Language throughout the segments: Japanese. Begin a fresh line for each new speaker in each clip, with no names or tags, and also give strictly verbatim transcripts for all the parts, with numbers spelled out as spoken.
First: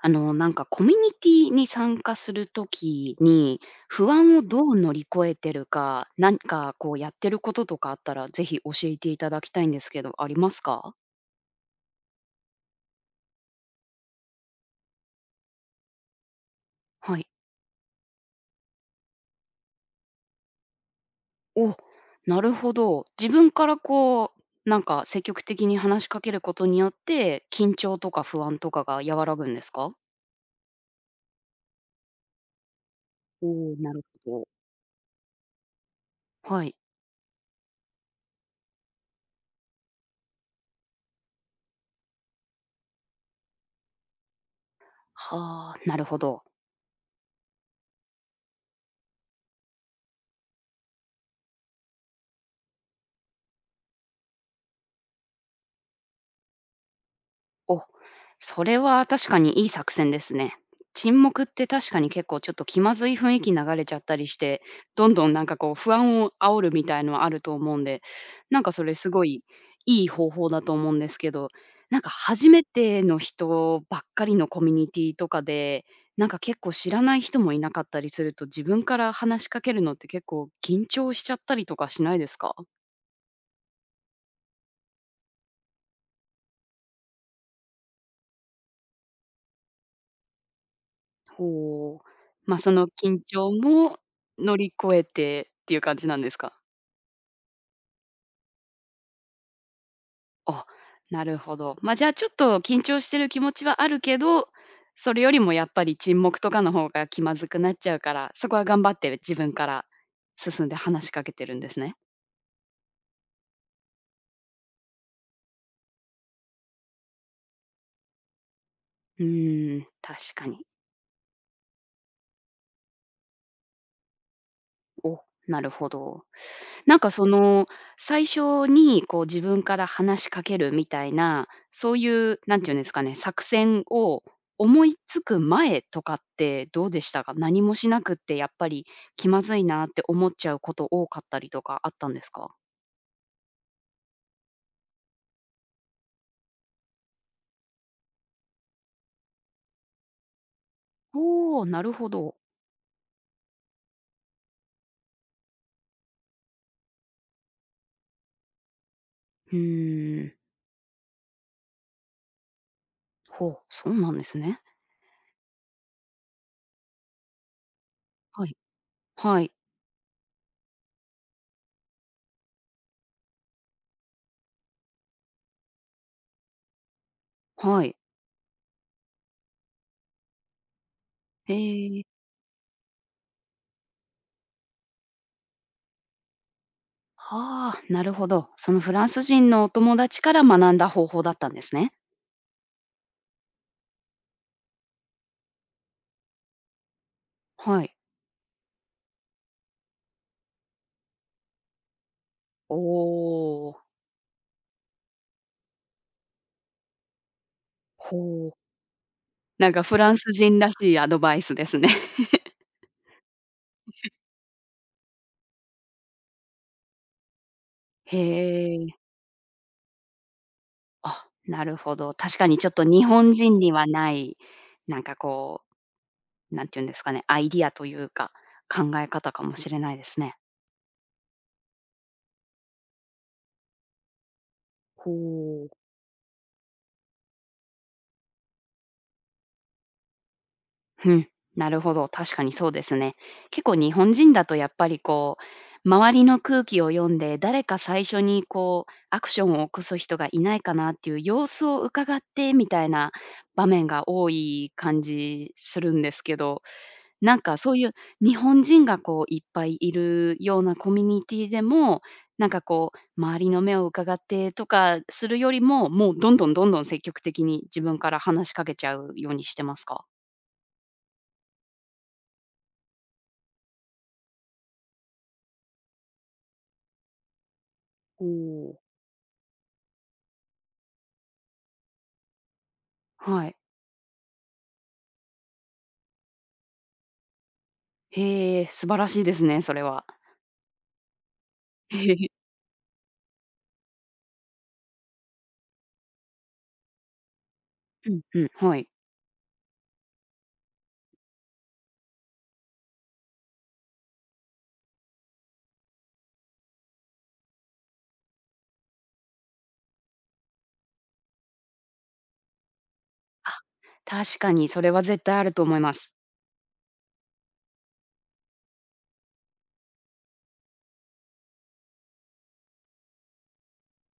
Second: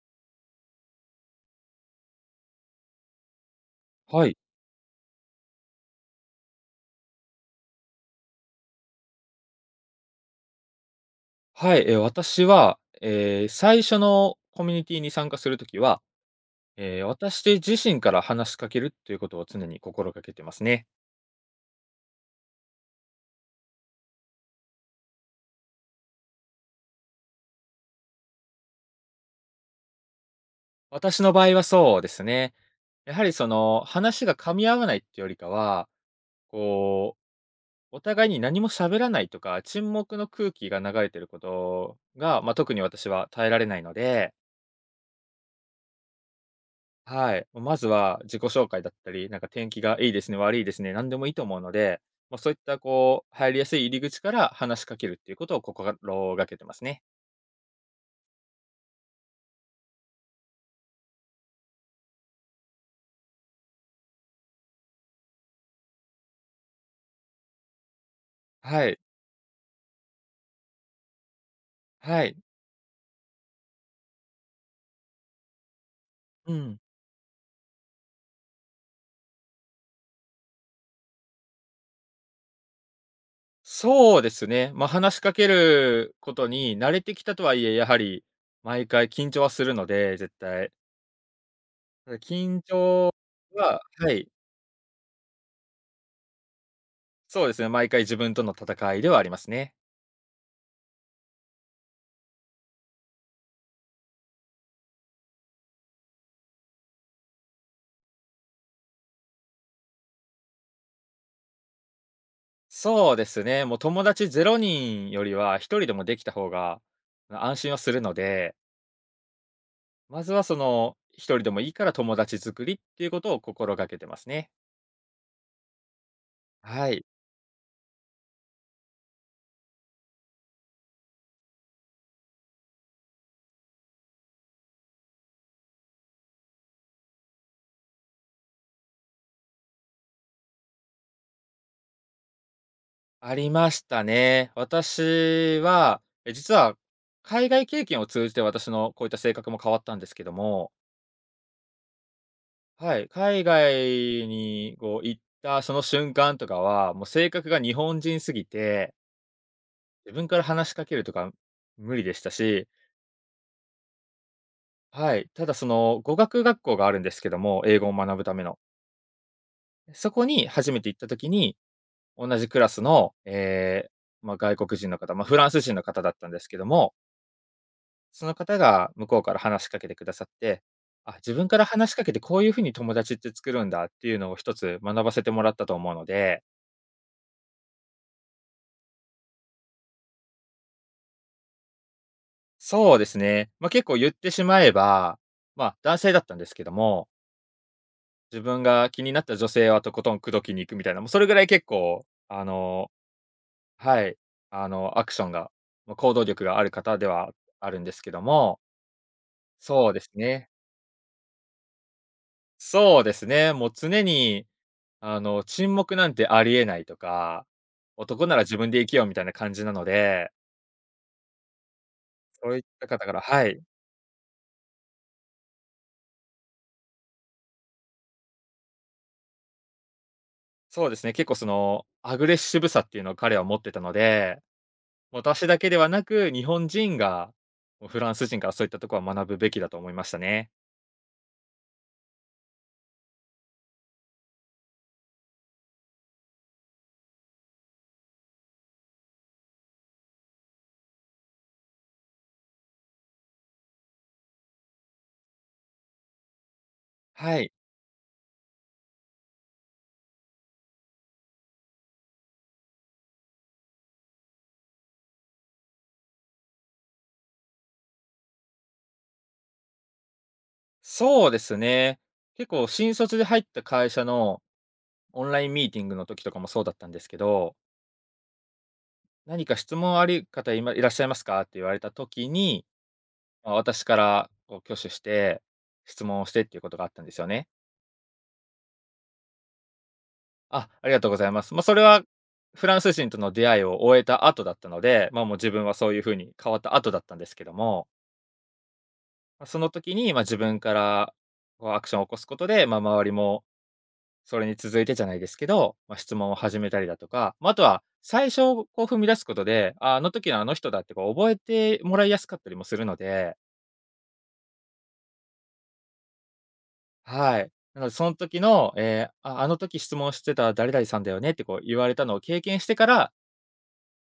あの、なんかコミュニティに参加するときに、不
はい。
安をどう乗り越えてるか、何かこうやってることとかあったら、ぜひ教えていただきたいんですけど、ありますか？
はい、え、私は、えー最初のコミュニティに参加するときは、えー
はい。
私自身から話しかけるということを常に心がけてますね。
お、なるほど。自分からこう、なんか積極的に話しかけることによって、緊張とか不安とかが和らぐんですか？
私の場合はそうですね。やはりそ
おお
の、
ー、なる
話
ほ
が
ど。
噛み合わないっていうよりかは、
はい。
こう、お互いに何も喋らないとか、沈黙の空気が流れてることが、まあ、特に私は耐えられないので。
はあ、なるほど。
はい。まずは自己紹介だったり、なんか天気がいいですね、悪いですね、何でもいいと思うので、まあ、そういったこう、入りやすい入り口から話しかけるっていうことを心がけてますね。
お、それは確かにいい作戦ですね。沈黙って確かに結構ちょっと気まずい雰囲気流れちゃったりして、どんどんなんかこう不安を煽るみたいのはあると思うんで、なんかそ
は
れ
い。
すごいいい方法だと思うんですけど、なんか
はい。
初めての人ばっかりのコミュニティとかで、なんか
う
結構
ん。
知らない人もいなかったりすると、自分から話しかけるのって結構緊張しちゃったりとかしないですか？
そうですね。まあ、話しかけることに慣れてきたとはいえ、やはり毎回緊張はするので、絶対。
こう、
ただ
ま、
緊
その
張
緊張
は。
も
はい、
乗り越えてっていう感じなんですか？
そうですね、毎回自分との戦いではありますね。
あ、なるほど。ま、じゃあ、ちょっと緊張してる気持ちはあるけど、それよりもやっぱり沈黙とかの方が気まずくなっちゃうから、そこは頑張って自分から進んで話しかけてるんですね。
そうですね。もう友達ゼロ人よりは一人でもできた方が、ま安心はするので、
うーん、
まず
確
は
か
そ
に。
の、一人でもいいから友達作りっていうことを心がけてますね。
お、なるほど。
は
なん
い。
かその、最初にこう自分から話しかけるみたいな、そういうなんていうんですかね、作戦を思いつく前とかってどうでしたか？何もしなくってやっぱり気まずいなって思っちゃうこと多かったりとかあったんですか？
ありましたね。私は、え、実は海外経験を通じて私のこういった性格も変わったんですけども、
おおー、なるほど。
はい、海外にこう行ったその瞬間とかは、もう性格が日本人すぎて、
う
自
ー
分
ん。
から話しかけるとか無理でしたし。
ほう、そうなんですね。
はい。ただその、語学学校があるんですけども、英語を学ぶため
はい。
の。
はい。
そこに初めて行った時に、同じクラスの、ええ、まあ、外国人の方、まあ、フランス人の方だったんですけども、
はい。
その方が向こうから話しかけてくださって、あ、自分
へ
から話しか
ー。
けてこういう風に友達って作るんだっていうのを一つ学ばせてもらったと思うので、
はあ、なるほど。そのフランス人のお友達から学んだ方法だったんですね。
そうですね、まあ、結構言ってしまえば、まあ、男性だったんですけども、
はい。
自分が気になった女性はとことん口説きに行くみたいな、もうそれぐらい結構、あ
お
の
お。
はい。あの、アクションが、ま、行動力がある方ではあるんですけど
ほう。
も、
なんか
そう
フ
です
ランス
ね。
人らしいアドバイスですね。
そうですね、もう常に、あの、沈黙なんてありえないとか、
へ
男なら自分で生
え。
きようみたいな感じなので、
あ、なるほど。確か
そう
に
いっ
ちょっと
た
日
方から。
本
は
人
い、
にはない、なんかこう、なんて言うんですかね、アイディアというか、考え方かもしれないですね。
そうですね、結構その、アグレッシブさっていうのを彼は持ってたので、私だ
ほ
け
う。
ではなく、日本人が、もうフランス人からそういったところは学ぶべきだと思いましたね。
うん、なるほど、確かにそうですね。結構日本人だとやっぱりこう、周りの空気を読んで、誰か最初にこう、アクションを起こす人がいないかなっていう様子を伺ってみたいな場面が多い感じするんですけど、な
は
ん
い。
かそういう日本人がこういっぱいいるようなコミュニティでも、なんかこう、周りの目を伺ってとかするよりも、もうどんどんどんどん積極的に自分から話しかけちゃうようにしてますか？
そうですね。結構新卒で入った会社のオンラインミーティングの時とかもそうだったんですけど、
おお。
「何か質問ある方いまいらっしゃいますか？」って言われた時に、
は
ま、
い。
私からこう挙手して、質問をしてっていうことがあったんですよね。
へえ、素晴らしいですね、それは。
「あ、ありがとうございます」。まあ、それ
え
は
へへ。
フランス人との出会いを終えた後だったので、まあ、もう自分はそういう風に変わった後だったんですけども、
うんうん、はい。
ま、その時に、ま、自分からこうアクションを起こすことで、まあ、周りもそれに続いてじゃないですけど、まあ、質問を始めたりだとか、まあ、あとは最初をこう踏み出すことで、あ、あの時のあの人だってこう覚えてもらいやすかったりもするので、
あ、確かにそれは絶対あると思います。
はい。なのでその時の、えーあ、あの時質問してた誰々さんだよねってこう言われたのを経験してから、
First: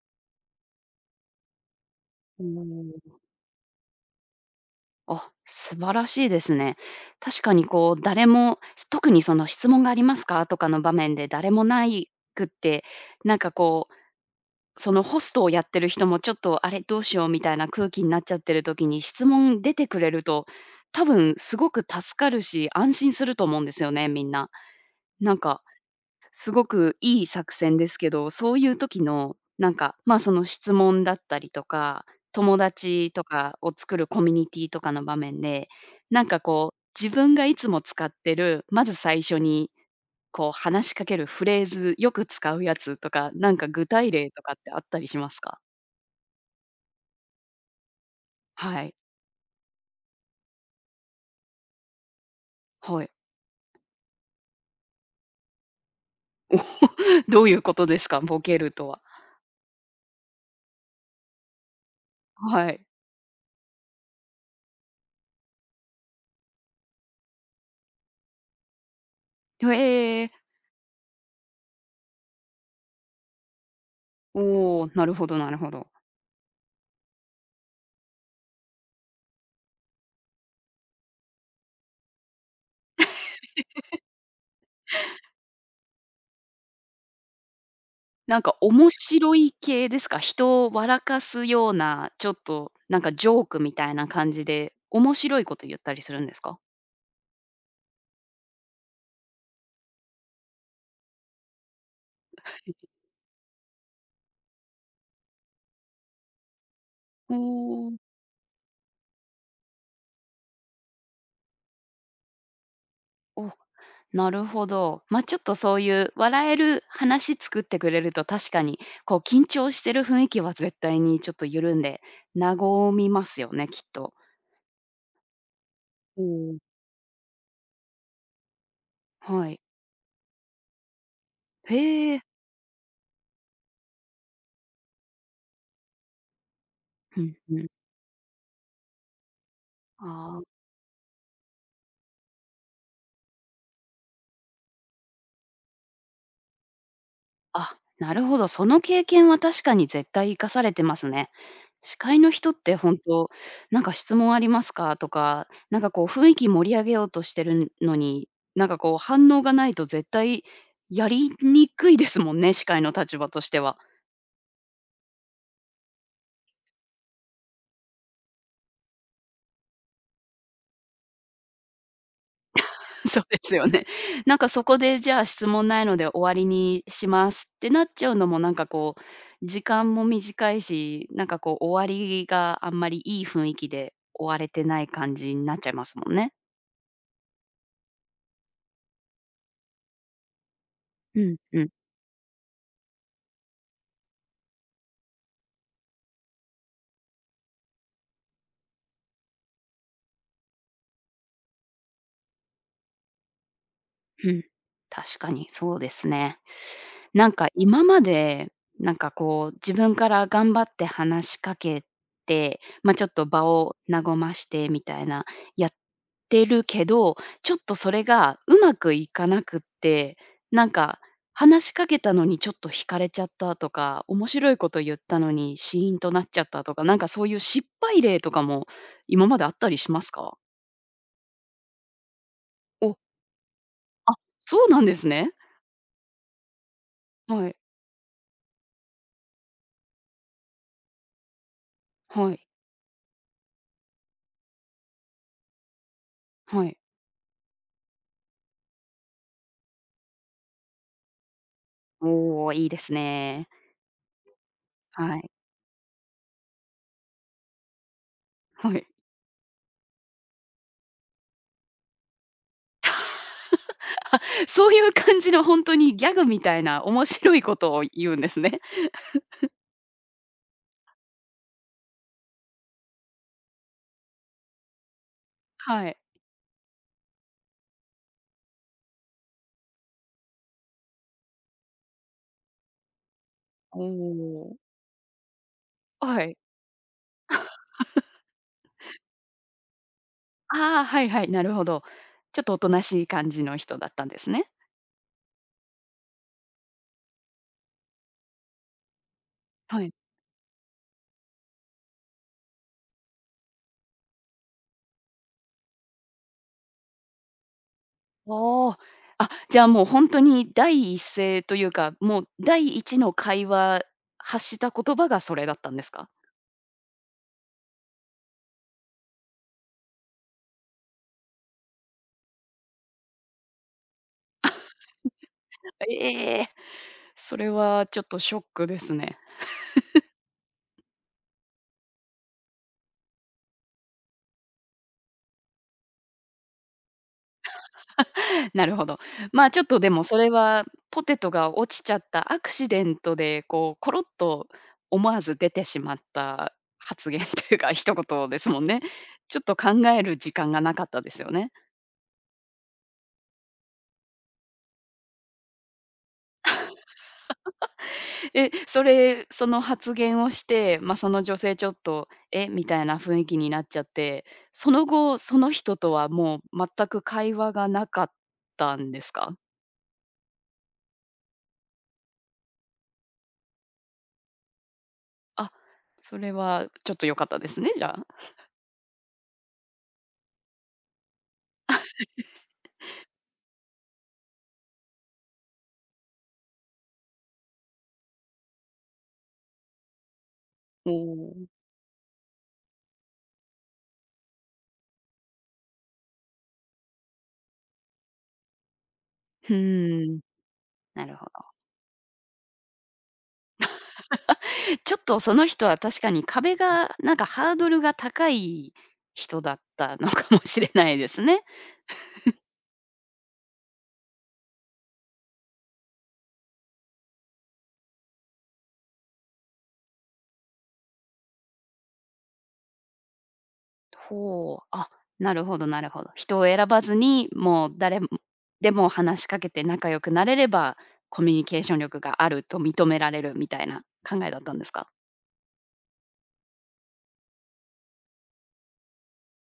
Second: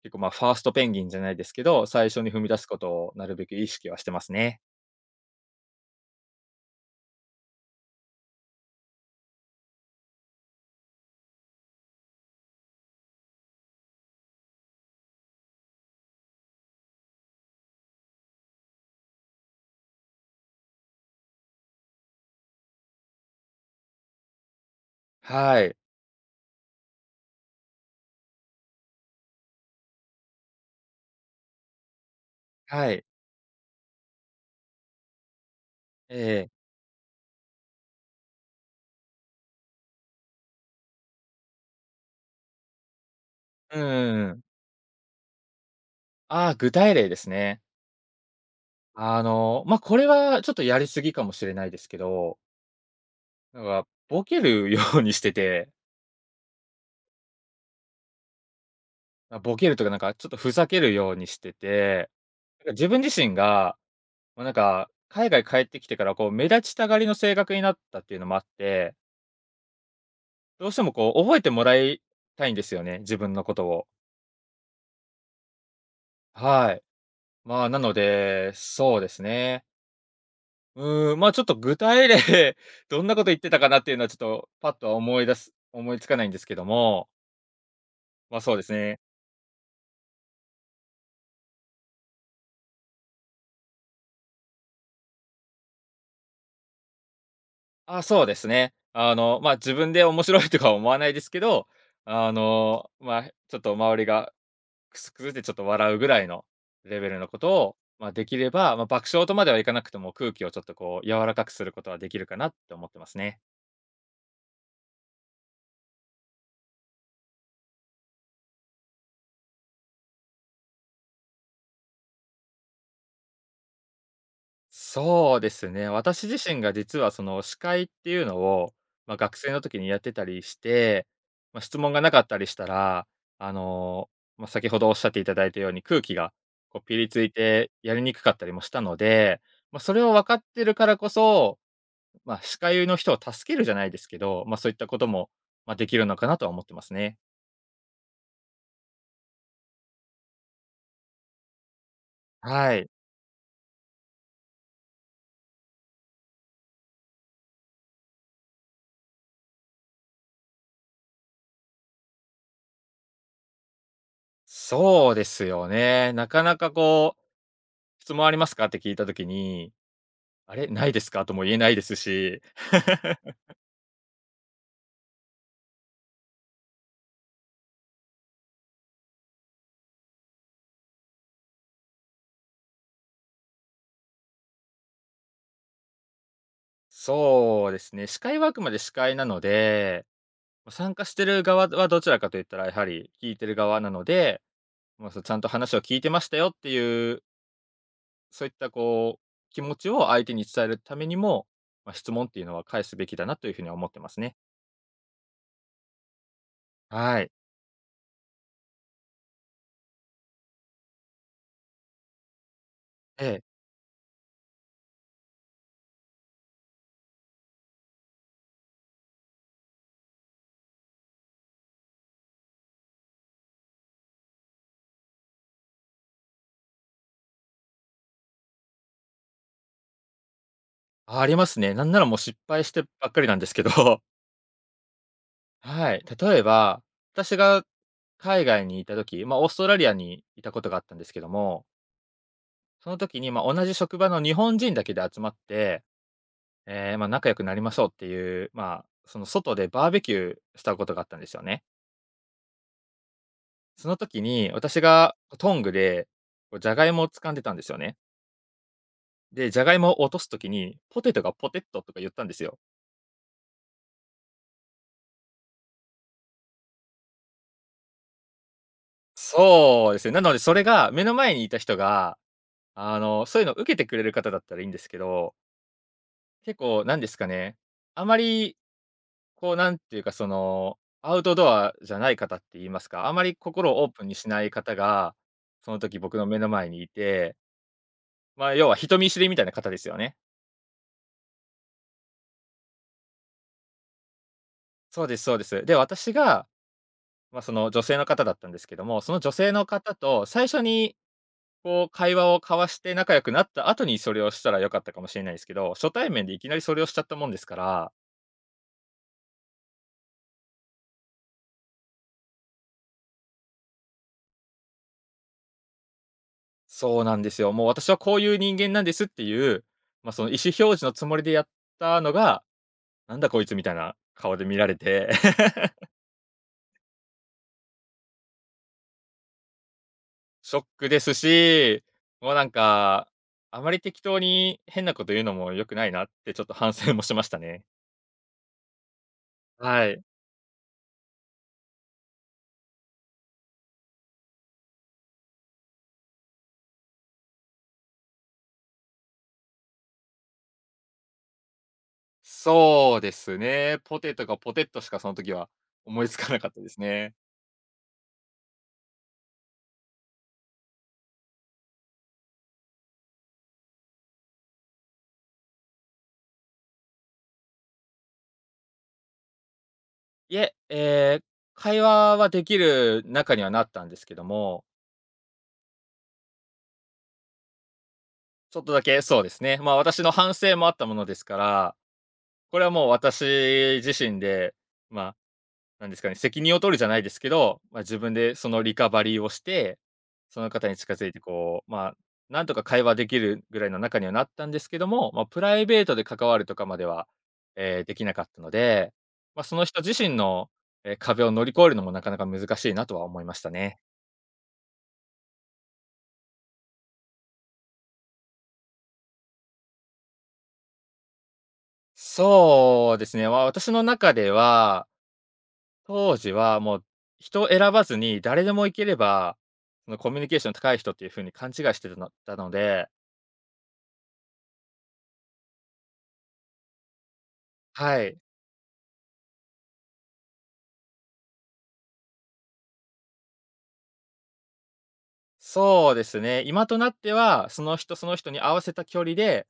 結構まあ、ファーストペンギンじゃないですけど、最初に踏
うー
み出すことを
ん。
なるべく意識はしてますね。
あ、素晴らしいですね。確かにこう、誰も、特にその質問がありますかとかの場面で誰もないくって、なんかこう、そのホストをやってる人もちょっと、あれ、どうしようみたいな空気になっちゃってる時に質問出てくれると、多分すごく助かるし、安心すると思うんですよね、みんな。なん
は
か
い。
すごくいい作戦ですけど、そういう時の、なんか、ま、その質問だったりとか、友
はい。
達とかを作るコミュニティとかの場面で、
え
なんか
え。
こう、自分がいつも使ってる、まず最初にこう話しかけるフレーズ、よく使うやつとか、なんか
う
具体例と
ん。
かってあったりしますか？
ああ、具体例ですね。
はい。
あの、まあ、これはちょっとやりすぎかもしれないですけど、
はい。
なんか、ボケるようにしてて、
どういうことですか？ボケるとは。
ま、ボケるとかなんかちょっとふざけるようにしてて、なん
は
か
い。
自分自身が、まあ、なんか、海外帰ってきてからこう目立ちたがりの性格になったっていうのもあって、
へえー。
どうしてもこう覚えてもらいたいんですよね、自分のことを。
おお、なるほどなるほど。
はい。まあ、なので、そうですね。うーん、ま、あちょっと具体例、どんなこと言ってたかなっていうのはちょっとパッとは思い出す思いつかないんですけども、ま、
な
あ
ん
そ
か
うです
面
ね。
白い系ですか？人を笑かすような、ちょっとなんかジョークみたいな感じで、面白いこと言ったりするんですか？
あ、そうですね。あの、まあ、自分で面白いとかは思わないですけど、あの、まあ、ちょっと周りがクスクすってちょっと笑うぐらいのレベルの
お
ことを、
お、
まあ、できれば、まあ、爆笑とまではいかなくても、空気をちょっとこう柔らかくすることはできるかなって思ってますね。
お、なるほど。ま、ちょっとそういう笑える話作ってくれると、確かにこう緊張してる雰囲気は絶対にちょっと緩んで、和みますよね、きっと。
そうですね。
お
私自
ー。
身が実はその司会っていうのを、まあ、学
は
生の
い。
時にやってたりして、まあ、質問がな
へ
か
え、
ったりしたら、あの、まあ、先ほどおっしゃっていただいたように空気がこうピリつ
う
い
んうん。
てやりにくかったりもしたので、まあ、それを分か
あ
っ
あ。
てるからこそ、まあ、司会の人を助けるじゃないですけど、まあ、そういったことも、ま、できるのかなとは思ってますね。
あ、なるほど、その経験は確かに絶対生かされてますね。司会の人っ
は
て
い。
本当、なんか質問ありますかとか、なんかこう雰囲気盛り上げようとしてるのに、なんかこう反応がないと絶対やりにくいですもんね、司会の立場としては。
そうですよね。なかなかこう、質問ありますかって聞いた時にあれ、ないですかとも言えないですし。
そう ですよね。なんかそこでじゃあ質問ないので終わりにしますってなっちゃうのもなんかこう、時間も短いし、なんかこう終わりがあんまりいい雰囲気で終われてない感じになっちゃいますもんね。
そうですね、司会はあくまで司会なので、ま、参加し
う
て
ん、
る
う
側
ん、
はどちらかと言ったらやはり聞いてる側なので、まあ、そ、ちゃんと話を聞いてましたよっていう、そういったこう、気持ちを相手に伝えるためにも、まあ、質問っていうのは返すべきだなという風には思ってます
う
ね。
ん。確かにそうですね。
は
な
い。
んか今まで、なんかこう自分から頑張って話しかけて、ま、ちょっ
え
と場
え。
を和ましてみたいな、やってるけど、ちょっとそれがうまくいかなくって、なんか話しかけたのにちょっと惹かれちゃったとか、面白いこと言ったのにシーンとなっちゃったとか、なんかそういう失敗例とかも今まであったりしますか？
あ、ありますね。なんならもう失敗して
お、
ばっかりなんですけど。
あ、そうなんですね。
はい。例えば、私
はい。
が海外にいた時、まあ、オーストラリアにいたことがあったんですけども。
はい、
その時に、まあ、同じ職場の日本人だけで集まって、
はい。
ええ、まあ、仲良くなりましょうっていう、まあ、その外でバーベキューしたことがあったんですよね。
おお、いいですね。
その時に私が
はい、
トングで、こうジャガイモを掴んでたんですよね。
はい。
で、ジャガイモを落とす時に、ポテトがポテットとか言ったんですよ。
そういう感じのほんとにギャグみたいな面白いことを言うんですね。
そうですね。なのでそれが目の前にいた人が、あの、そういうのを受けてくれる方だったらいいんですけど、
はい。
結構なんですかね、あまりこう、なんていうか、その、アウトドアじゃない方って言いますか、あまり心
お
をオープンにしない
お、
方が、その時僕
は
の
い。
目の前にいて、まあ、要は人見知りみたいな方ですよね。
ああ、はいはい、なるほど。ちょっとおとなしい感じの人だったんですね。
そうですそうです。で、私が、まあ、その女性の方だったんですけども、その女性の
はい。
方と最初に、こう、会話を交わして仲良くなった後にそれをしたら良かったかもしれないですけど、初対面でいきなりそれをしちゃったもんですから、
ああ。あ、じゃあもうほんとに第一声というか、もう第一の会話、発した言葉がそれだったんですか？
そうなんですよ。もう私はこういう人間なんですっていう、まあ、その意思表示のつもりでやったのが、なんだこいつみたいな顔で見られて、
ええ、それはちょっとショックですね。
ショックですし、もうなんか、あまり適当に変なこと言うのも良くないなってちょっと反省もしましたね。
なるほど。ま、あ ちょっと
は
で
い。
もそれは、ポテトが落ちちゃったアクシデントで、こう、コロッと思わず出てしまった発言 というか、一言ですもんね。ちょっと考える時間がなかったですよね。
そうですね。ポテトがポテットしかその時は思いつかなかったですね。
え、それ、その発言をして、まあ、その女性ちょっと、え、みたいな雰囲気になっちゃって、その後、その人とはもう全く会話がなかったんですか？
いえ、ええ、会話はできる中にはなったんですけども、
あ、それはちょっと良かったですね、じゃあ。
ちょっとだけそうですね、まあ、私の反省もあったものですから、これはもう私自身で、まあなんですかね、責任を取るじゃないですけど、まあ、自分でそのリカバリーをして、その方に
お
近づいて
お。
こう、まあ、なんとか会話できるぐらいの中にはなったんですけども、まあ、プライベートで関わるとかまでは、えーできなかったので、まあ、
う
その人自身
ーん、
の、え、
なる
壁
ほ
を
ど。
乗り越えるのもなかなか難しいなとは思いましたね。
ちょっとその人は確かに壁が、なんかハードルが高い人だったのかもしれないですね。
そうですね、まあ私の中では、当時はもう人を選ばずに誰でもいければ、そのコミュニケーション高い人っていうふうに勘違いしてたのたので
ほう、あ、なるほどなるほど。人を選ばずに、もう誰
は
も
い。
でも話しかけて仲良くなれれば、コミュニケーション力があると認められるみたいな考えだったんですか？
そうですね。今となっては、その人その人に合わせた距離で、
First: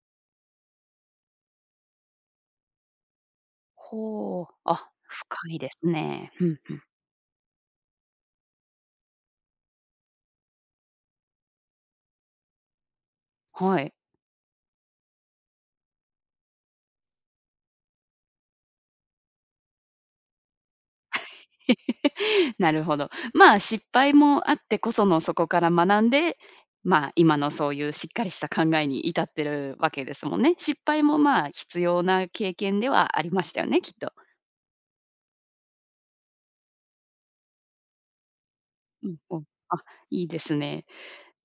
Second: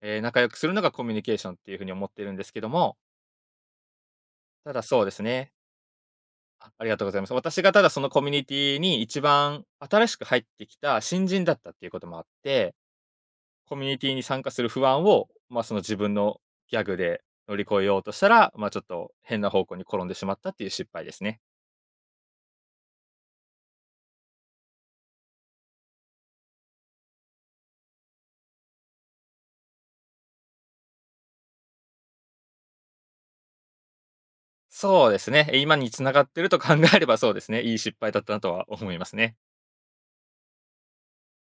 えー仲良くするのがコミュニケーションっていうふうに思ってるんですけども、
ほう、
ただ
あ、
そうです
深
ね。
いですね。ふん
あ、
ふん。
ありがとうございます。私がただそのコミュニティに一番新しく入ってきた新人だったっていうこともあって、コ
は
ミュ
い。
ニティに参加する不安を、まあ、その自分のギャグで乗り越えようとしたら、まあ、ちょっと変な方向に転んでしまったっていう失敗ですね。
なるほど。まあ、失敗もあってこその、そこから学んで、まあ、今のそういうしっかりした考えに至ってるわけですもんね。失敗もまあ、必要な経験ではありましたよね、きっと。
そうですね。今に繋がってると考えればそうですね、いい失敗だったなとは思いま
う
す
ん
ね。
うん。あ、いいですね。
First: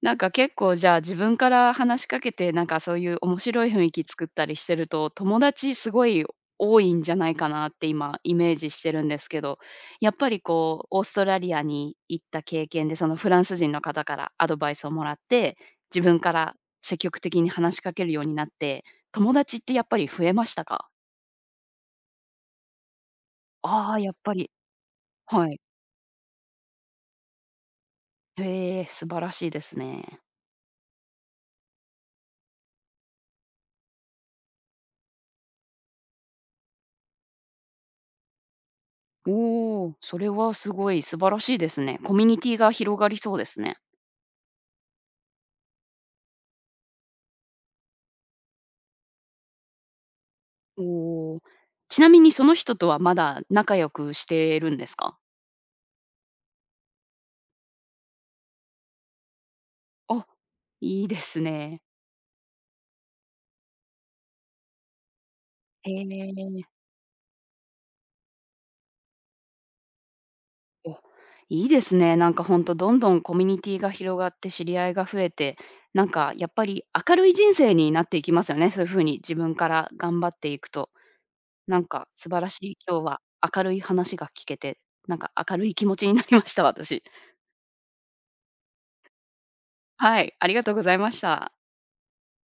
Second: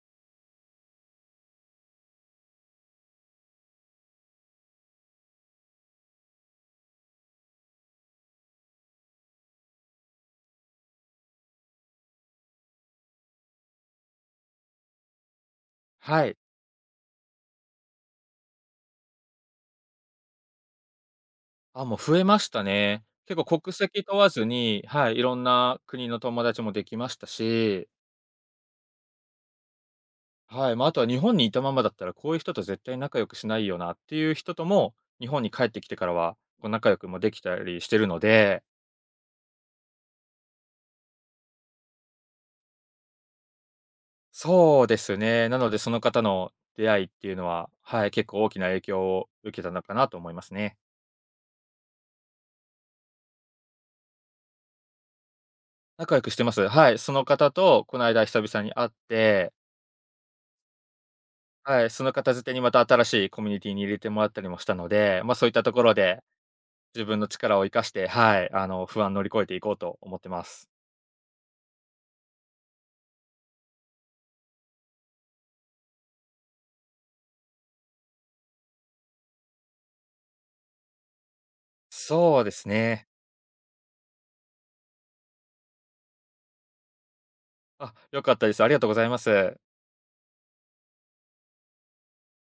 なんか結構じゃあ自分から話しかけて、なんかそういう面白い雰囲気作ったりしてると、友達すごい多いんじゃないかなって今イメージしてるんですけど、やっぱりこうオーストラリアに行った経験で、そのフランス人の方からアドバイスをもらって、自分
は
か
い。
ら積極的に話しかけるようになって、友達ってやっぱり増えましたか？
あ、もう増えましたね。結構国
ああー、
籍
やっ
問わ
ぱ
ず
り
に、はい、いろん
はい。
な国の友達もできましたし、
へえ、素晴らしいですね。
はい、まあ、あとは日本にいたままだったら、こういう人と絶対仲良くしないよなっていう人とも、日本に帰ってきてからは、こう仲良くもできたりしてるので、
おお、それはすごい素晴らしいですね。コミュニティが広がりそうですね。
そうですね、なのでその方の出会いっていうのは、はい、結構大きな影響を受けたのかなと思いますね。
おお。ちなみにその人とはまだ仲良くしてるんですか？
仲良くしてます。はい、その方とこの間久々に会って、
あ、いいですね。
はい、その方づてにまた新しいコミュニティに入れてもらったりもしたので、ま、そういったとこ
へ
ろで
え。
自分の力を生かして、はい、あの、不安乗り越えていこうと思ってます。
お、いいですね。なんかほんとどんどんコミュニティが広がって知り合いが増えて、なんかやっぱり明るい人生になっていきますよね、そういう風に自分から頑張っていくと。なんか素
そ
晴
うで
らし
す
い、今日
ね。
は明るい話が聞けて、なんか明るい気持ちになりました、私。
あ、良かったです。ありがとうございます。
はい、ありがとうございました。